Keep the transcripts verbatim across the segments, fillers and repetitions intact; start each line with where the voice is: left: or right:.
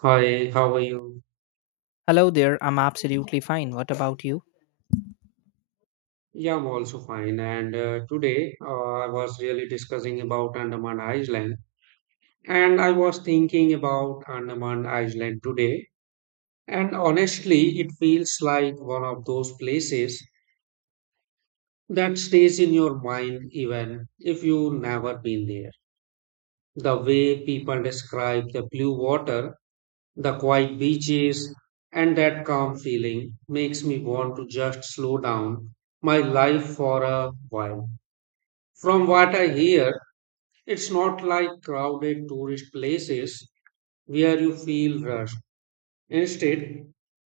right: Hi, how are you?
left: Hello there, I'm absolutely fine. What about you?
right: Yeah, I'm also fine. And uh, today uh, I was really discussing about Andaman Island, and I was thinking about Andaman Island today. And honestly, it feels like one of those places that stays in your mind even if you never been there. The way people describe the blue water, the quiet beaches, and that calm feeling makes me want to just slow down my life for a while. From what I hear, it's not like crowded tourist places where you feel rushed. Instead,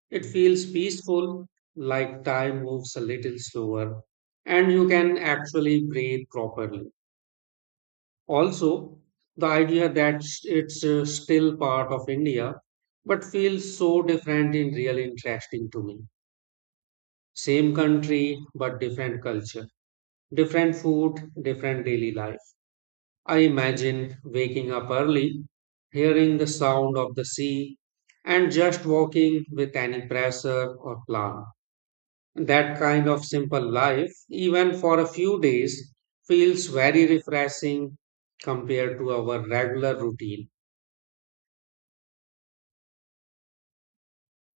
right: it feels peaceful, like time moves a little slower, and you can actually breathe properly. Also, the idea that s- it's uh, still part of India, but feels so different in real interesting to me. Same country, but different culture, different food, different daily life. I imagine waking up early, hearing the sound of the sea, and just walking with any pressure or plan. That kind of simple life, even for a few days, feels very refreshing compared to our regular routine.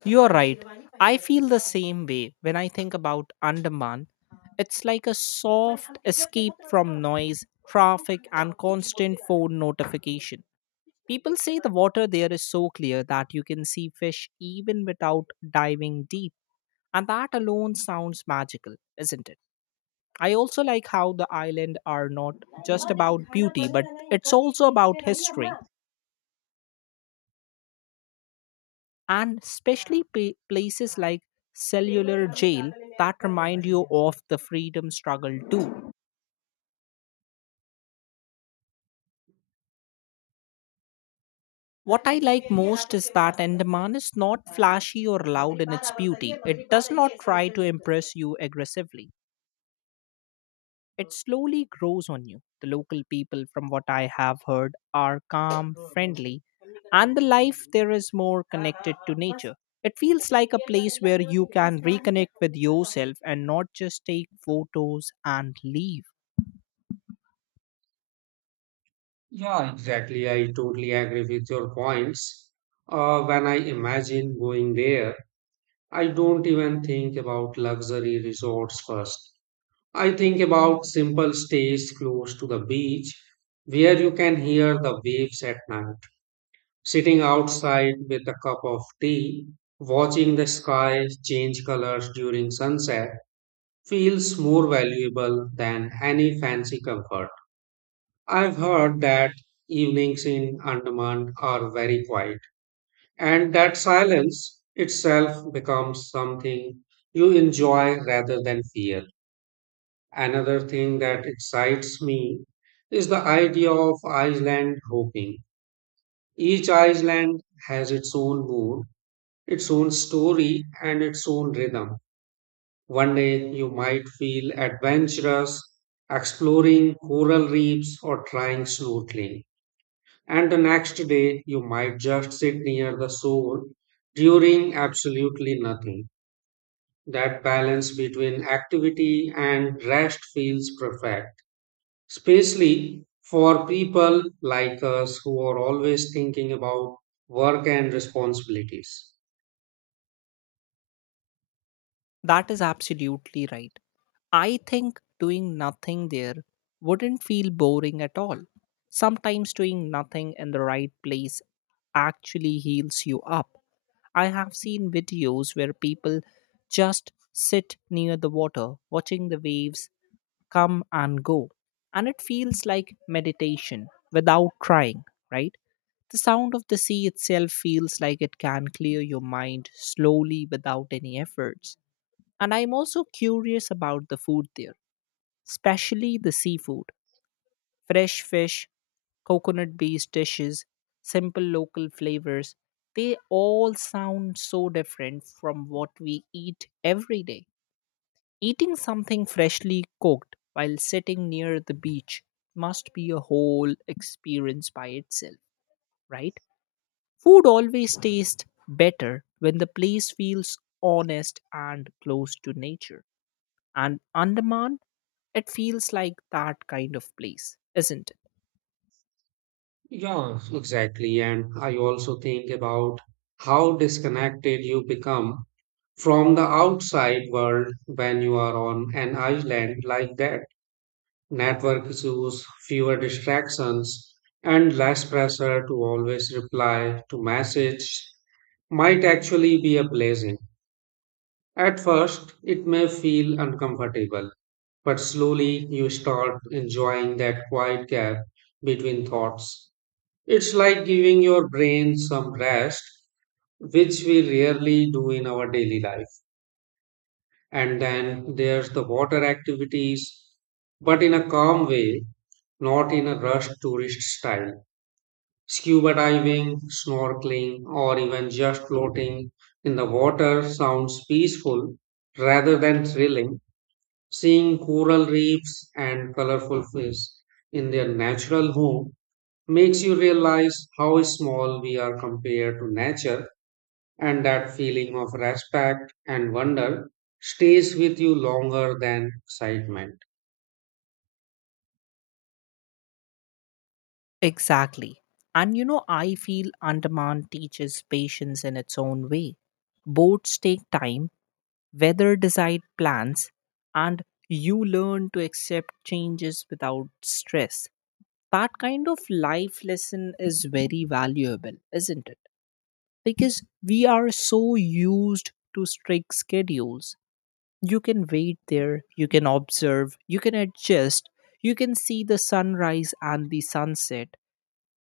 left: You're right. I feel the same way when I think about Andaman. It's like a soft escape from noise, traffic, and constant phone notification. People say the water there is so clear that you can see fish even without diving deep, and that alone sounds magical, isn't it? I also like how the island are not just about beauty, but it's also about history and especially pa- places like cellular jail that remind you of the freedom struggle too. What I like most is that Andaman is not flashy or loud in its beauty. It does not try to impress you aggressively. It slowly grows on you. The local people, from what I have heard, are calm, friendly, and the life there is more connected to nature. It feels like a place where you can reconnect with yourself and not just take photos and leave.
right: Yeah, exactly. I totally agree with your points. Uh, when I imagine going there, I don't even think about luxury resorts first. I think about simple stays close to the beach where you can hear the waves at night, sitting outside with a cup of tea, watching the sky change colors during sunset feels more valuable than any fancy comfort. I've heard that evenings in Andaman are very quiet and that silence itself becomes something you enjoy rather than fear. Another thing that excites me is the idea of island hopping. Each island has its own mood, its own story, and its own rhythm. One day you might feel adventurous, exploring coral reefs or trying snorkeling. And the next day you might just sit near the shore during absolutely nothing. That balance between activity and rest feels perfect, especially for people like us who are always thinking about work and responsibilities.
left: That is absolutely right. I think doing nothing there wouldn't feel boring at all. Sometimes doing nothing in the right place actually heals you up. I have seen videos where people just sit near the water, watching the waves come and go. And it feels like meditation without trying, right? The sound of the sea itself feels like it can clear your mind slowly without any efforts. And I'm also curious about the food there, especially the seafood. Fresh fish, coconut based dishes, simple local flavors, they all sound so different from what we eat every day. Eating something freshly cooked while sitting near the beach must be a whole experience by itself, right? Food always tastes better when the place feels honest and close to nature. And Andaman, it feels like that kind of place, isn't it?
right: Yeah, exactly. And I also think about how disconnected you become from the outside world when you are on an island like that. Network issues, fewer distractions, and less pressure to always reply to message might actually be a blessing. At first, it may feel uncomfortable, but slowly you start enjoying that quiet gap between thoughts. It's like giving your brain some rest, which we rarely do in our daily life. And then there's the water activities, but in a calm way, not in a rushed tourist style. Scuba diving, snorkeling, or even just floating in the water sounds peaceful rather than thrilling. Seeing coral reefs and colorful fish in their natural home makes you realize how small we are compared to nature, and that feeling of respect and wonder stays with you longer than excitement.
left: Exactly. And you know, I feel Andaman teaches patience in its own way. Boats take time, weather decide plans, and you learn to accept changes without stress. That kind of life lesson is very valuable, isn't it? Because we are so used to strict schedules. You can wait there, you can observe, you can adjust. You can see the sunrise and the sunset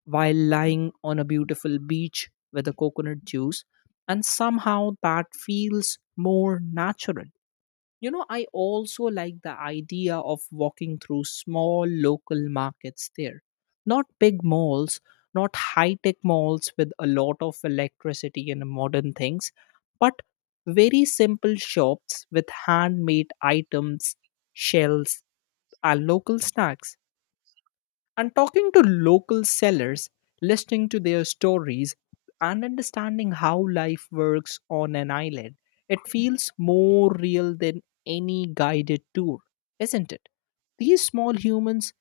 left: while lying on a beautiful beach with a coconut juice, and somehow that feels more natural. You know, I also like the idea of walking through small local markets there. Not big malls, not high tech malls with a lot of electricity and modern things, but very simple shops with handmade items, shells, and local snacks, and talking to local sellers, listening to their stories, and understanding how life works on an island. It feels more real than any guided tour, isn't it? These small humans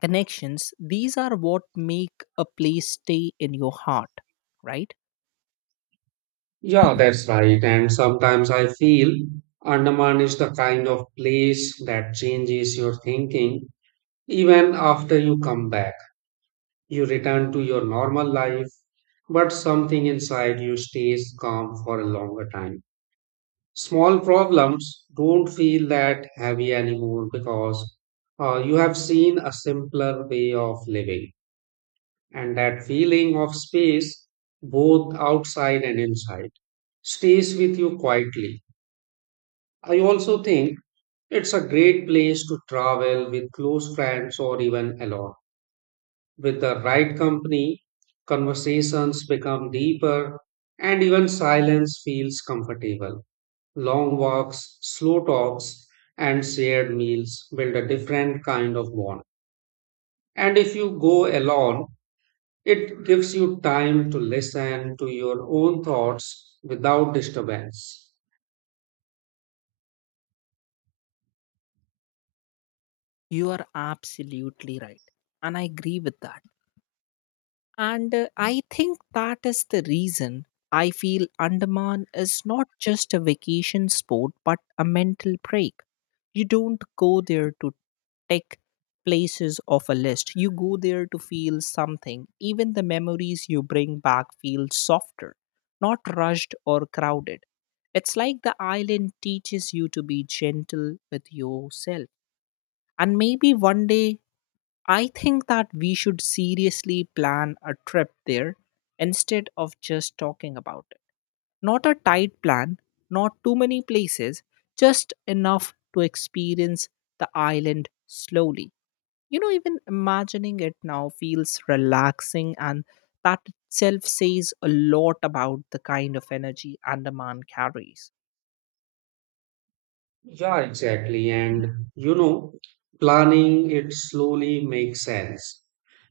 left: connections, these are what make a place stay in your heart, right?
right: Yeah, that's right. And sometimes I feel Andaman is the kind of place that changes your thinking even after you come back. You return to your normal life, but something inside you stays calm for a longer time. Small problems don't feel that heavy anymore because uh, you have seen a simpler way of living. And that feeling of space, both outside and inside, stays with you quietly. I also think it's a great place to travel with close friends or even alone. With the right company, conversations become deeper and even silence feels comfortable. Long walks, slow talks, and shared meals build a different kind of bond. And if you go alone, it gives you time to listen to your own thoughts without disturbance.
left: You are absolutely right. And I agree with that. And uh, I think that is the reason I feel Andaman is not just a vacation spot but a mental break. You don't go there to take places off a list. You go there to feel something. Even the memories you bring back feel softer, not rushed or crowded. It's like the island teaches you to be gentle with yourself. And maybe one day I think that we should seriously plan a trip there instead of just talking about it. Not a tight plan, not too many places, just enough to experience the island slowly. You know, even imagining it now feels relaxing, and that itself says a lot about the kind of energy Andaman carries.
right: Yeah, exactly. And you know, planning it slowly makes sense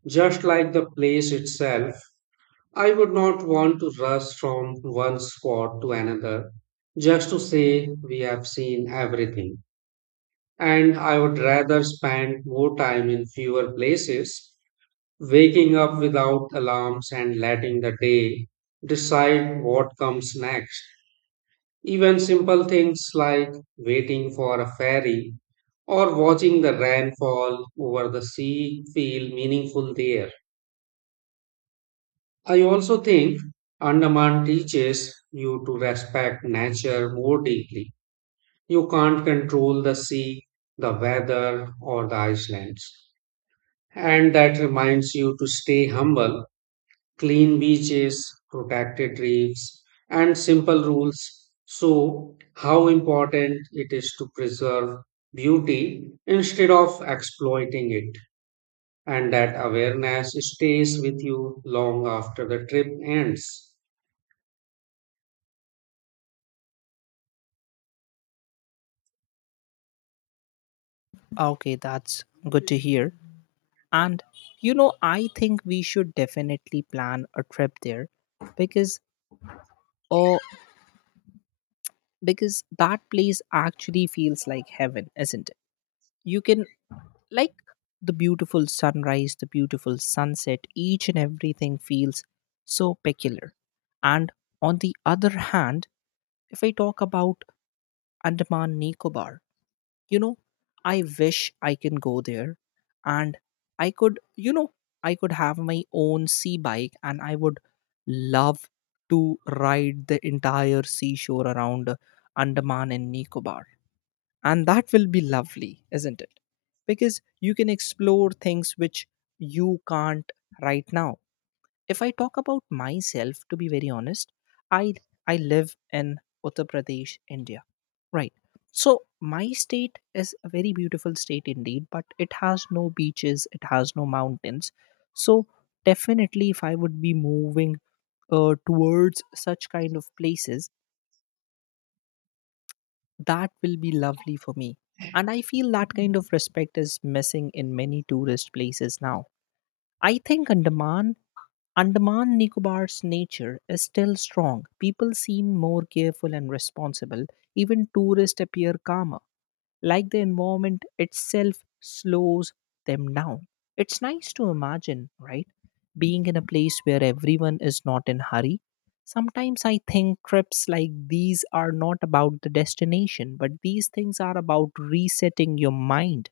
right: just like the place itself. I would not want to rush from one spot to another just to say we have seen everything. And I would rather spend more time in fewer places, waking up without alarms and letting the day decide what comes next. Even simple things like waiting for a ferry or watching the rainfall over the sea feel meaningful there. I also think Andaman teaches you to respect nature more deeply. You can't control the sea, the weather, or the islands. And that reminds you to stay humble, clean beaches, protected reefs, and simple rules. So, how important it is to preserve beauty instead of exploiting it. And that awareness stays with you long after the trip ends.
left: Okay, that's good to hear. And you know, I think we should definitely plan a trip there because, or because that place actually feels like heaven, isn't it? You can, like, the beautiful sunrise, the beautiful sunset, each and everything feels so peculiar. And on the other hand, if I talk about Andaman Nicobar, you know, I wish I can go there, and I could, you know, I could have my own sea bike, and I would love to ride the entire seashore around uh, Andaman and Nicobar, and that will be lovely, isn't it? Because you can explore things which you can't right now. If I talk about myself, to be very honest, I I live in Uttar Pradesh, India. Right. So my state is a very beautiful state indeed, but it has no beaches, it has no mountains. So definitely, if I would be moving uh, towards such kind of places, that will be lovely for me. And I feel that kind of respect is missing in many tourist places now. I think Andaman Andaman Nicobar's nature is still strong. People seem more careful and responsible. Even tourists appear calmer, like the environment itself slows them down. It's nice to imagine, right? Being in a place where everyone is not in hurry. Sometimes I think trips like these are not about the destination, but these things are about resetting your mind.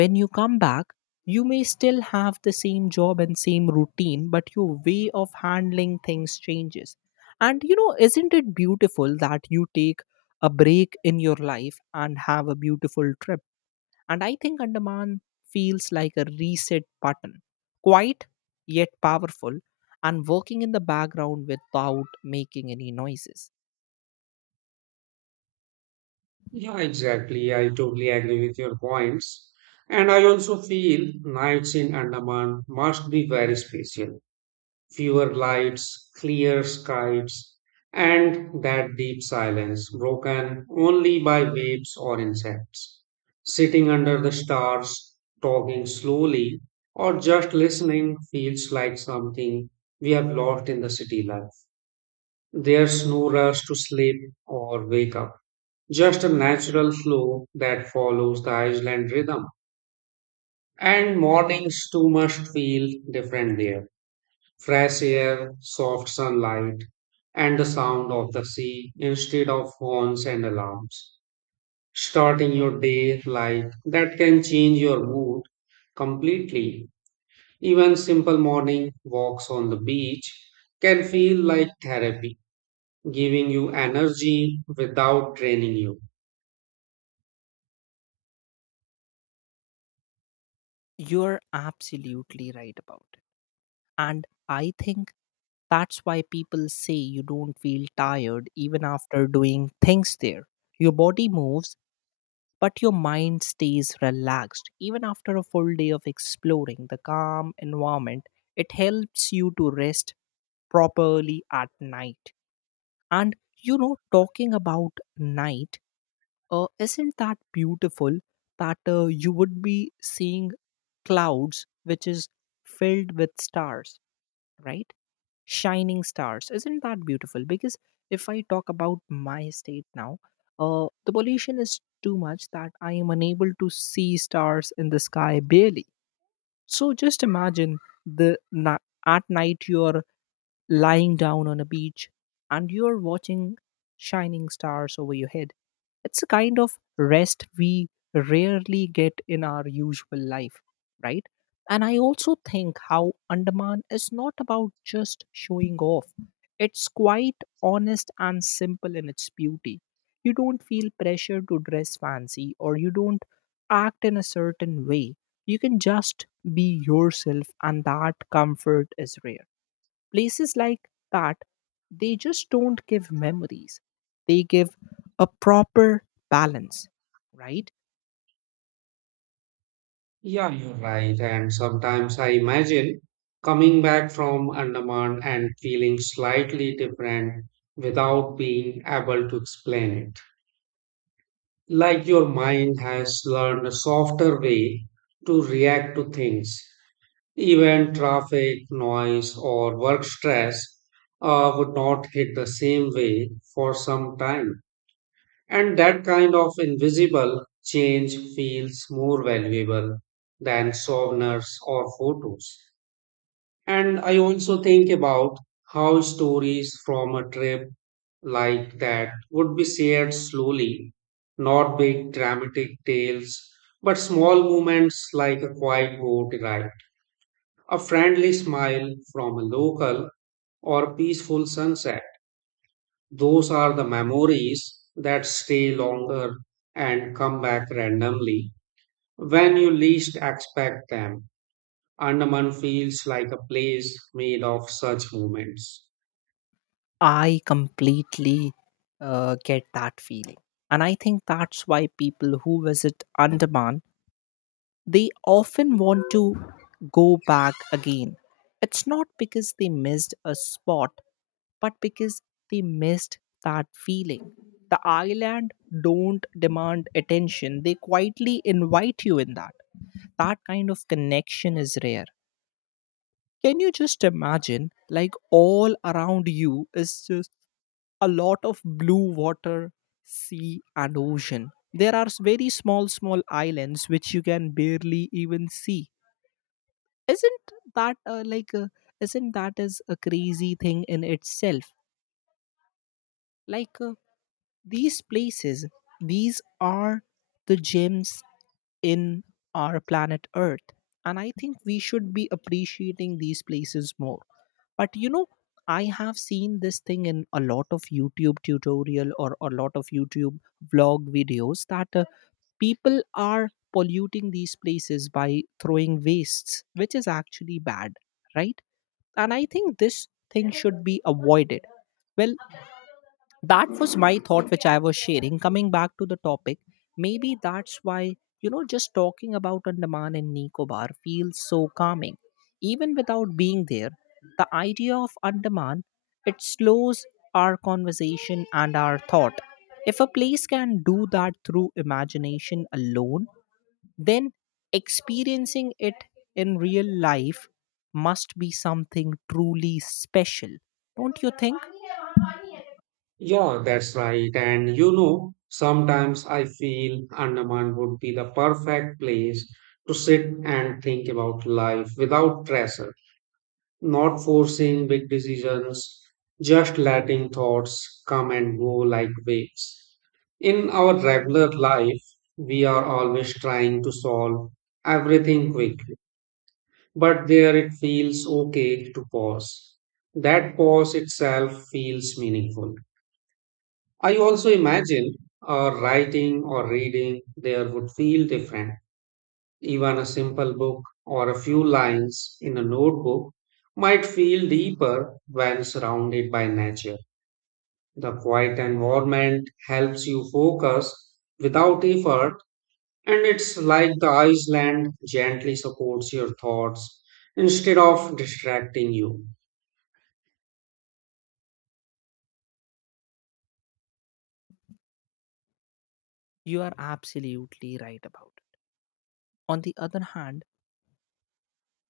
left: When you come back, you may still have the same job and same routine, but your way of handling things changes. And you know, isn't it beautiful that you take a break in your life and have a beautiful trip? And I think Andaman feels like a reset button, quiet yet powerful, and working in the background without making any noises.
right: Yeah, exactly. I totally agree with your points. And I also feel nights in Andaman must be very special. Fewer lights, clear skies, and that deep silence broken only by waves or insects. Sitting under the stars, talking slowly, or just listening feels like something we have lost in the city life. There's no rush to sleep or wake up, just a natural flow that follows the island rhythm. And mornings too must feel different there. Fresh air, soft sunlight, and the sound of the sea instead of horns and alarms. Starting your day like that can change your mood completely. Even simple morning walks on the beach can feel like therapy, giving you energy without draining you.
left: You're absolutely right about it. And I think that's why people say you don't feel tired even after doing things there. Your body moves, but your mind stays relaxed. Even after a full day of exploring, the calm environment, it helps you to rest properly at night. And you know, talking about night, uh, isn't that beautiful that uh, you would be seeing clouds which is filled with stars, right? Shining stars. Isn't that beautiful? Because if I talk about my state now, uh, the pollution is too much that I am unable to see stars in the sky barely. So just imagine the na- at night you're lying down on a beach, and you're watching shining stars over your head. It's a kind of rest we rarely get in our usual life, right? And I also think how Andaman is not about just showing off. It's quite honest and simple in its beauty. You don't feel pressure to dress fancy or you don't act in a certain way. You can just be yourself, and that comfort is rare. Places like that, they just don't give memories, they give a proper balance, right?
right: Yeah, you're right. And sometimes I imagine coming back from Andaman and feeling slightly different without being able to explain it. Like your mind has learned a softer way to react to things. Even traffic, noise, or work stress uh, would not hit the same way for some time. And that kind of invisible change feels more valuable than souvenirs or photos. And I also think about how stories from a trip like that would be shared slowly, not big dramatic tales, but small moments like a quiet boat ride, a friendly smile from a local, or peaceful sunset. Those are the memories that stay longer and come back randomly when you least expect them. Andaman feels like a place made of such moments.
left: I completely uh, get that feeling. And I think that's why people who visit Andaman, they often want to go back again. It's not because they missed a spot, but because they missed that feeling. The island don't demand attention, they quietly invite you in. That that kind of connection is rare. Can you just imagine, like, all around you is just a lot of blue water, sea, and ocean? There are s- very small small islands which you can barely even see. Isn't that, uh, like uh, isn't that is a crazy thing in itself, like uh, these places, these are the gems in our planet Earth. And I think we should be appreciating these places more. But you know, I have seen this thing in a lot of YouTube tutorial or a lot of YouTube vlog videos that uh, people are polluting these places by throwing wastes, which is actually bad, right? And I think this thing should be avoided. Well, that was my thought which I was sharing. Coming back to the topic, maybe that's why, you know, just talking about Andaman and Nicobar feels so calming even without being there. The idea of Andaman, it slows our conversation and our thought. If a place can do that through imagination alone, then experiencing it in real life must be something truly special, don't you think?
right: Yeah, that's right. And you know, sometimes I feel Andaman would be the perfect place to sit and think about life without pressure, not forcing big decisions, just letting thoughts come and go like waves. In our regular life, we are always trying to solve everything quickly, but there it feels okay to pause. That pause itself feels meaningful. I also imagine uh, writing or reading there would feel different, even a simple book or a few lines in a notebook might feel deeper when surrounded by nature. The quiet environment helps you focus without effort, and it's like the Iceland gently supports your thoughts instead of distracting you.
left: You are absolutely right about. On the other hand,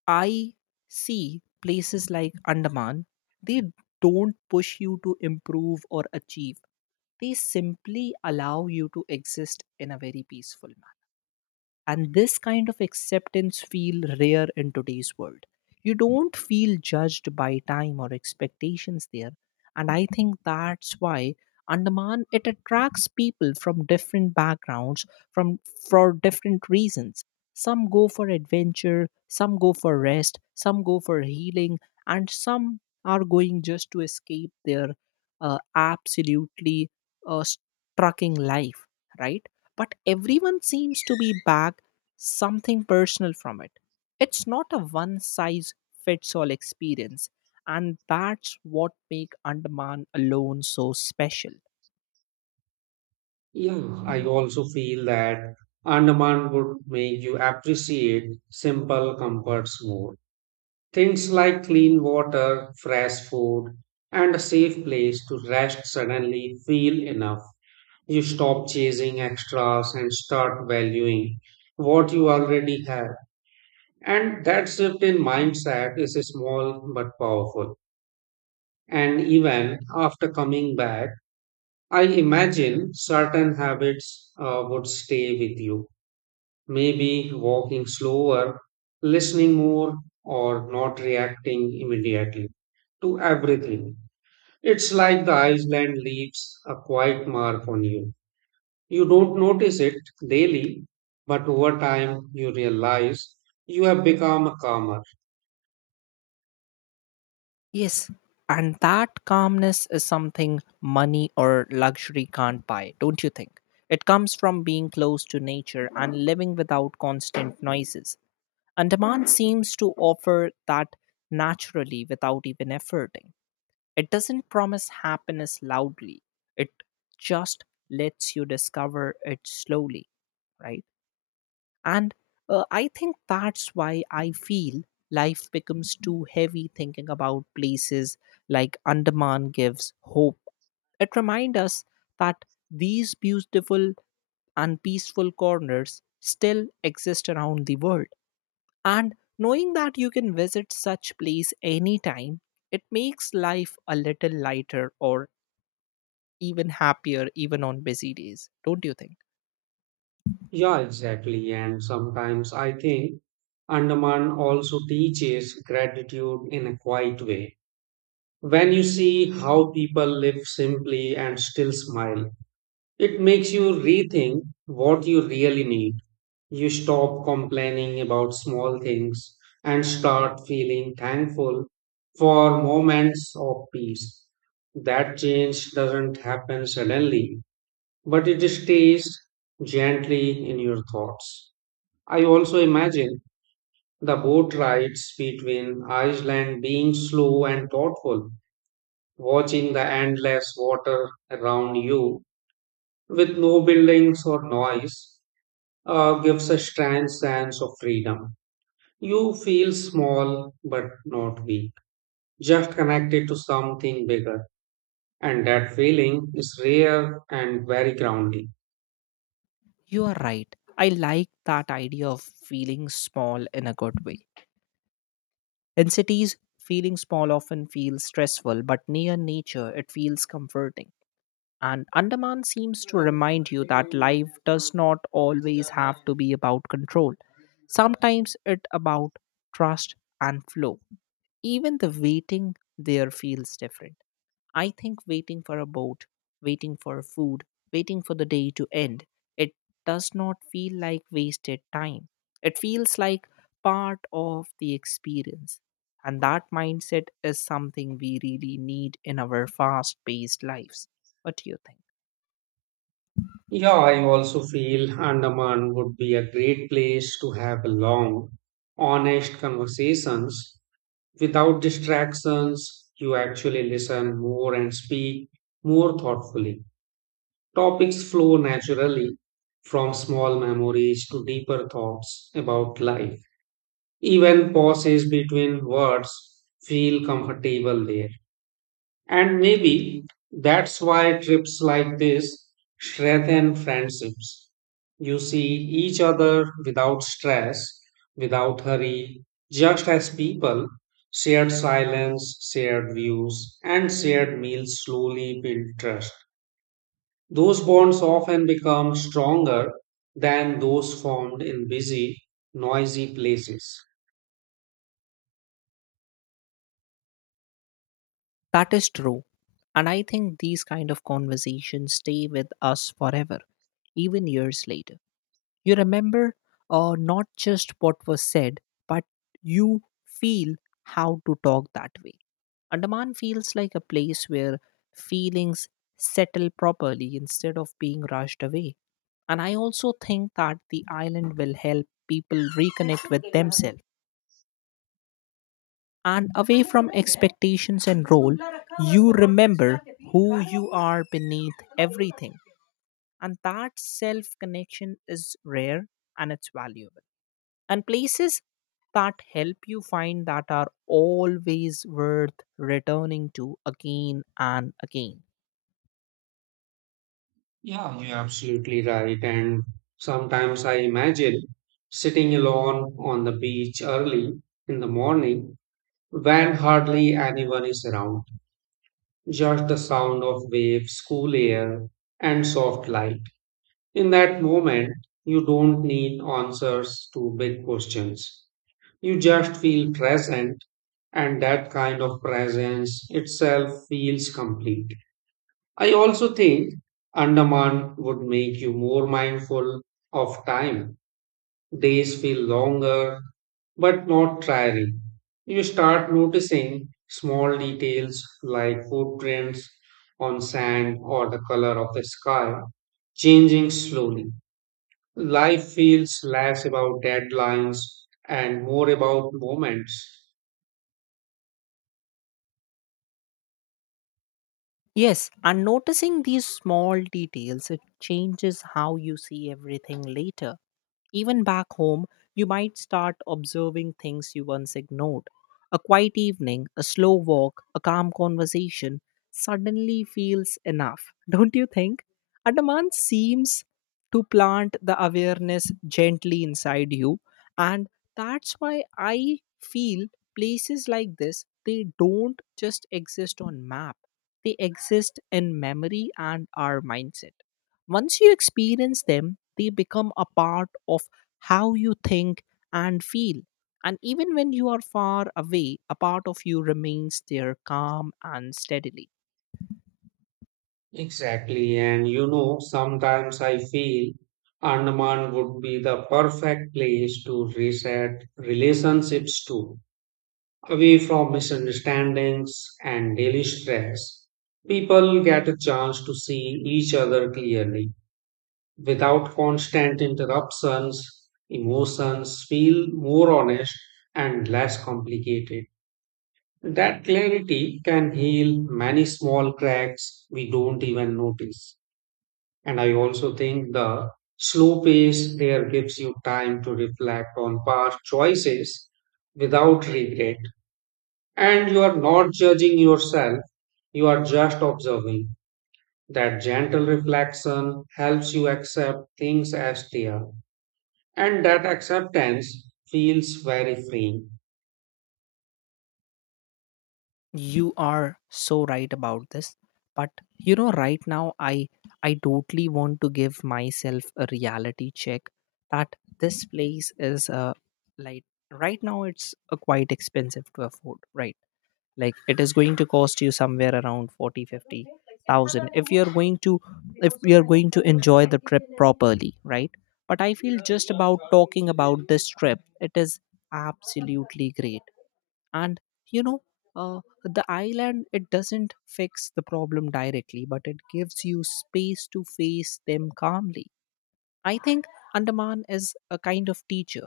left: I see places like Andaman, they don't push you to improve or achieve. They simply allow you to exist in a very peaceful manner. And this kind of acceptance feel rare in today's world. You don't feel judged by time or expectations there. And I think that's why Andaman, it attracts people from different backgrounds, from for different reasons. Some go for adventure, some go for rest, some go for healing, and some are going just to escape their uh, absolutely uh, trucking life, right? But everyone seems to be back something personal from it. It's not a one size fits all experience, and that's what make Andaman alone so special.
right: Yeah, I also feel that Andaman would make you appreciate simple comforts more. Things like clean water, fresh food, and a safe place to rest suddenly feel enough. You stop chasing extras and start valuing what you already have. And that shift in mindset is small but powerful. And even after coming back, I imagine certain habits uh, would stay with you, maybe walking slower, listening more, or not reacting immediately to everything. It's like the island leaves a quiet mark on you. You don't notice it daily, but over time you realize you have become calmer.
left: Yes, and that calmness is something money or luxury can't buy, don't you think? It comes from being close to nature and living without constant noises. Andaman seems to offer that naturally without even efforting. It doesn't promise happiness loudly, it just lets you discover it slowly, right? And uh, I think that's why I feel life becomes too heavy. Thinking about places like Andaman gives hope. It reminds us that these beautiful and peaceful corners still exist around the world. And knowing that you can visit such place anytime, it makes life a little lighter or even happier even on busy days don't you think
right: Yeah, exactly. And sometimes I think Andaman also teaches gratitude in a quiet way. When you see how people live simply and still smile, it makes you rethink what you really need. You stop complaining about small things and start feeling thankful for moments of peace. That change doesn't happen suddenly, but it stays gently in your thoughts. I also imagine the boat rides between Iceland being slow and thoughtful, watching the endless water around you with no buildings or noise uh, gives a strange sense of freedom. You feel small but not weak, just connected to something bigger. And that feeling is rare and very grounding.
left: You are right, I like that idea of feeling small in a good way. In cities, feeling small often feels stressful, but near nature it feels comforting. And Andaman seems to remind you that life does not always have to be about control. Sometimes it about trust and flow. Even the waiting there feels different. I think waiting for a boat, waiting for food, waiting for the day to end, it does not feel like wasted time. It feels like part of the experience. And that mindset is something we really need in our fast paced lives. What do you think?
right: Yeah, I also feel Andaman would be a great place to have long, honest conversations without distractions. You actually listen more and speak more thoughtfully. Topics flow naturally from small memories to deeper thoughts about life. Even pauses between words feel comfortable there. And maybe that's why trips like this strengthen friendships. You see each other without stress, without hurry, just as people. Shared silence, shared views, and shared meals slowly build trust. Those bonds often become stronger than those formed in busy, noisy places.
left: That is true. And I think these kind of conversations stay with us forever, even years later. You remember uh, not just what was said, but you feel how to talk that way. Andaman feels like a place where feelings settle properly instead of being rushed away. And I also think that the island will help people reconnect with themselves. And away from expectations and role, you remember who you are beneath everything. And that self connection is rare and it's valuable. And places that help you find that are always worth returning to again and again.
right: Yeah, you're absolutely right. And sometimes I imagine sitting alone on the beach early in the morning when hardly anyone is around, just the sound of waves, cool air, and soft light. In that moment, you don't need answers to big questions. You just feel present, and that kind of presence itself feels complete. I also think Andaman would make you more mindful of time. Days feel longer, but not tiring. You start noticing small details like footprints on sand or the color of the sky changing slowly. Life feels less about deadlines and more about moments.
left: Yes, and noticing these small details, it changes how you see everything later. Even back home, you might start observing things you once ignored. A quiet evening, a slow walk, a calm conversation suddenly feels enough, don't you think? Andaman seems to plant the awareness gently inside you, and that's why I feel places like this they don't just exist on map. They exist in memory and our mindset. Once you experience them, they become a part of how you think and feel. And even when you are far away, a part of you remains there calm and steadily.
right: Exactly. And you know, sometimes I feel Andaman would be the perfect place to reset relationships to, away from misunderstandings and daily stress. People get a chance to see each other clearly without constant interruptions. Emotions feel more honest and less complicated. That clarity can heal many small cracks we don't even notice. And I also think the slow pace there gives you time to reflect on past choices without regret. And you are not judging yourself, you are just observing. That gentle reflection helps you accept things as they are. And that acceptance feels very freeing.
left: You are so right about this. But you know, right now, i i totally want to give myself a reality check that this place is uh, like right now it's uh, quite expensive to afford, right? Like it is going to cost you somewhere around forty fifty thousand if you're going to if you're going to enjoy the trip properly, right? But I feel just about talking about this trip, it is absolutely great. And you know, uh, the island, it doesn't fix the problem directly, but it gives you space to face them calmly. I think Andaman is a kind of teacher,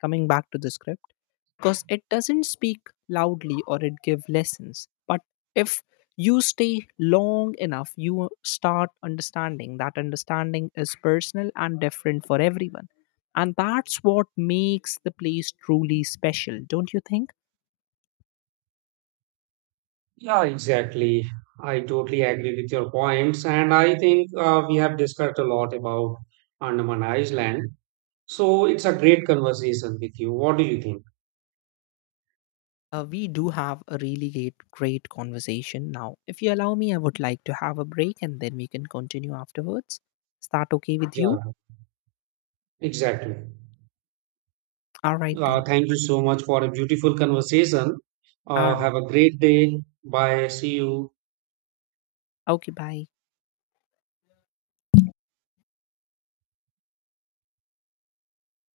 left: coming back to the script, because it doesn't speak loudly or it give lessons. But if you stay long enough, you start understanding that understanding is personal and different for everyone. And that's what makes the place truly special don't you think
right: Yeah, exactly. I totally agree with your points. And I think uh, we have discussed a lot about Andaman Island. So it's a great conversation with you. What do you think?
left: Uh, we do have a really great, great conversation now. If you allow me, I would like to have a break and then we can continue afterwards. Is that okay with
right: Yeah,
left: you?
right: exactly.
left: All right,
right: Uh,
left: then.
right: thank you so much for a beautiful conversation.
left: All
right: Uh,
left: right.
right: have a great day. Bye. See you.
left: Okay, bye.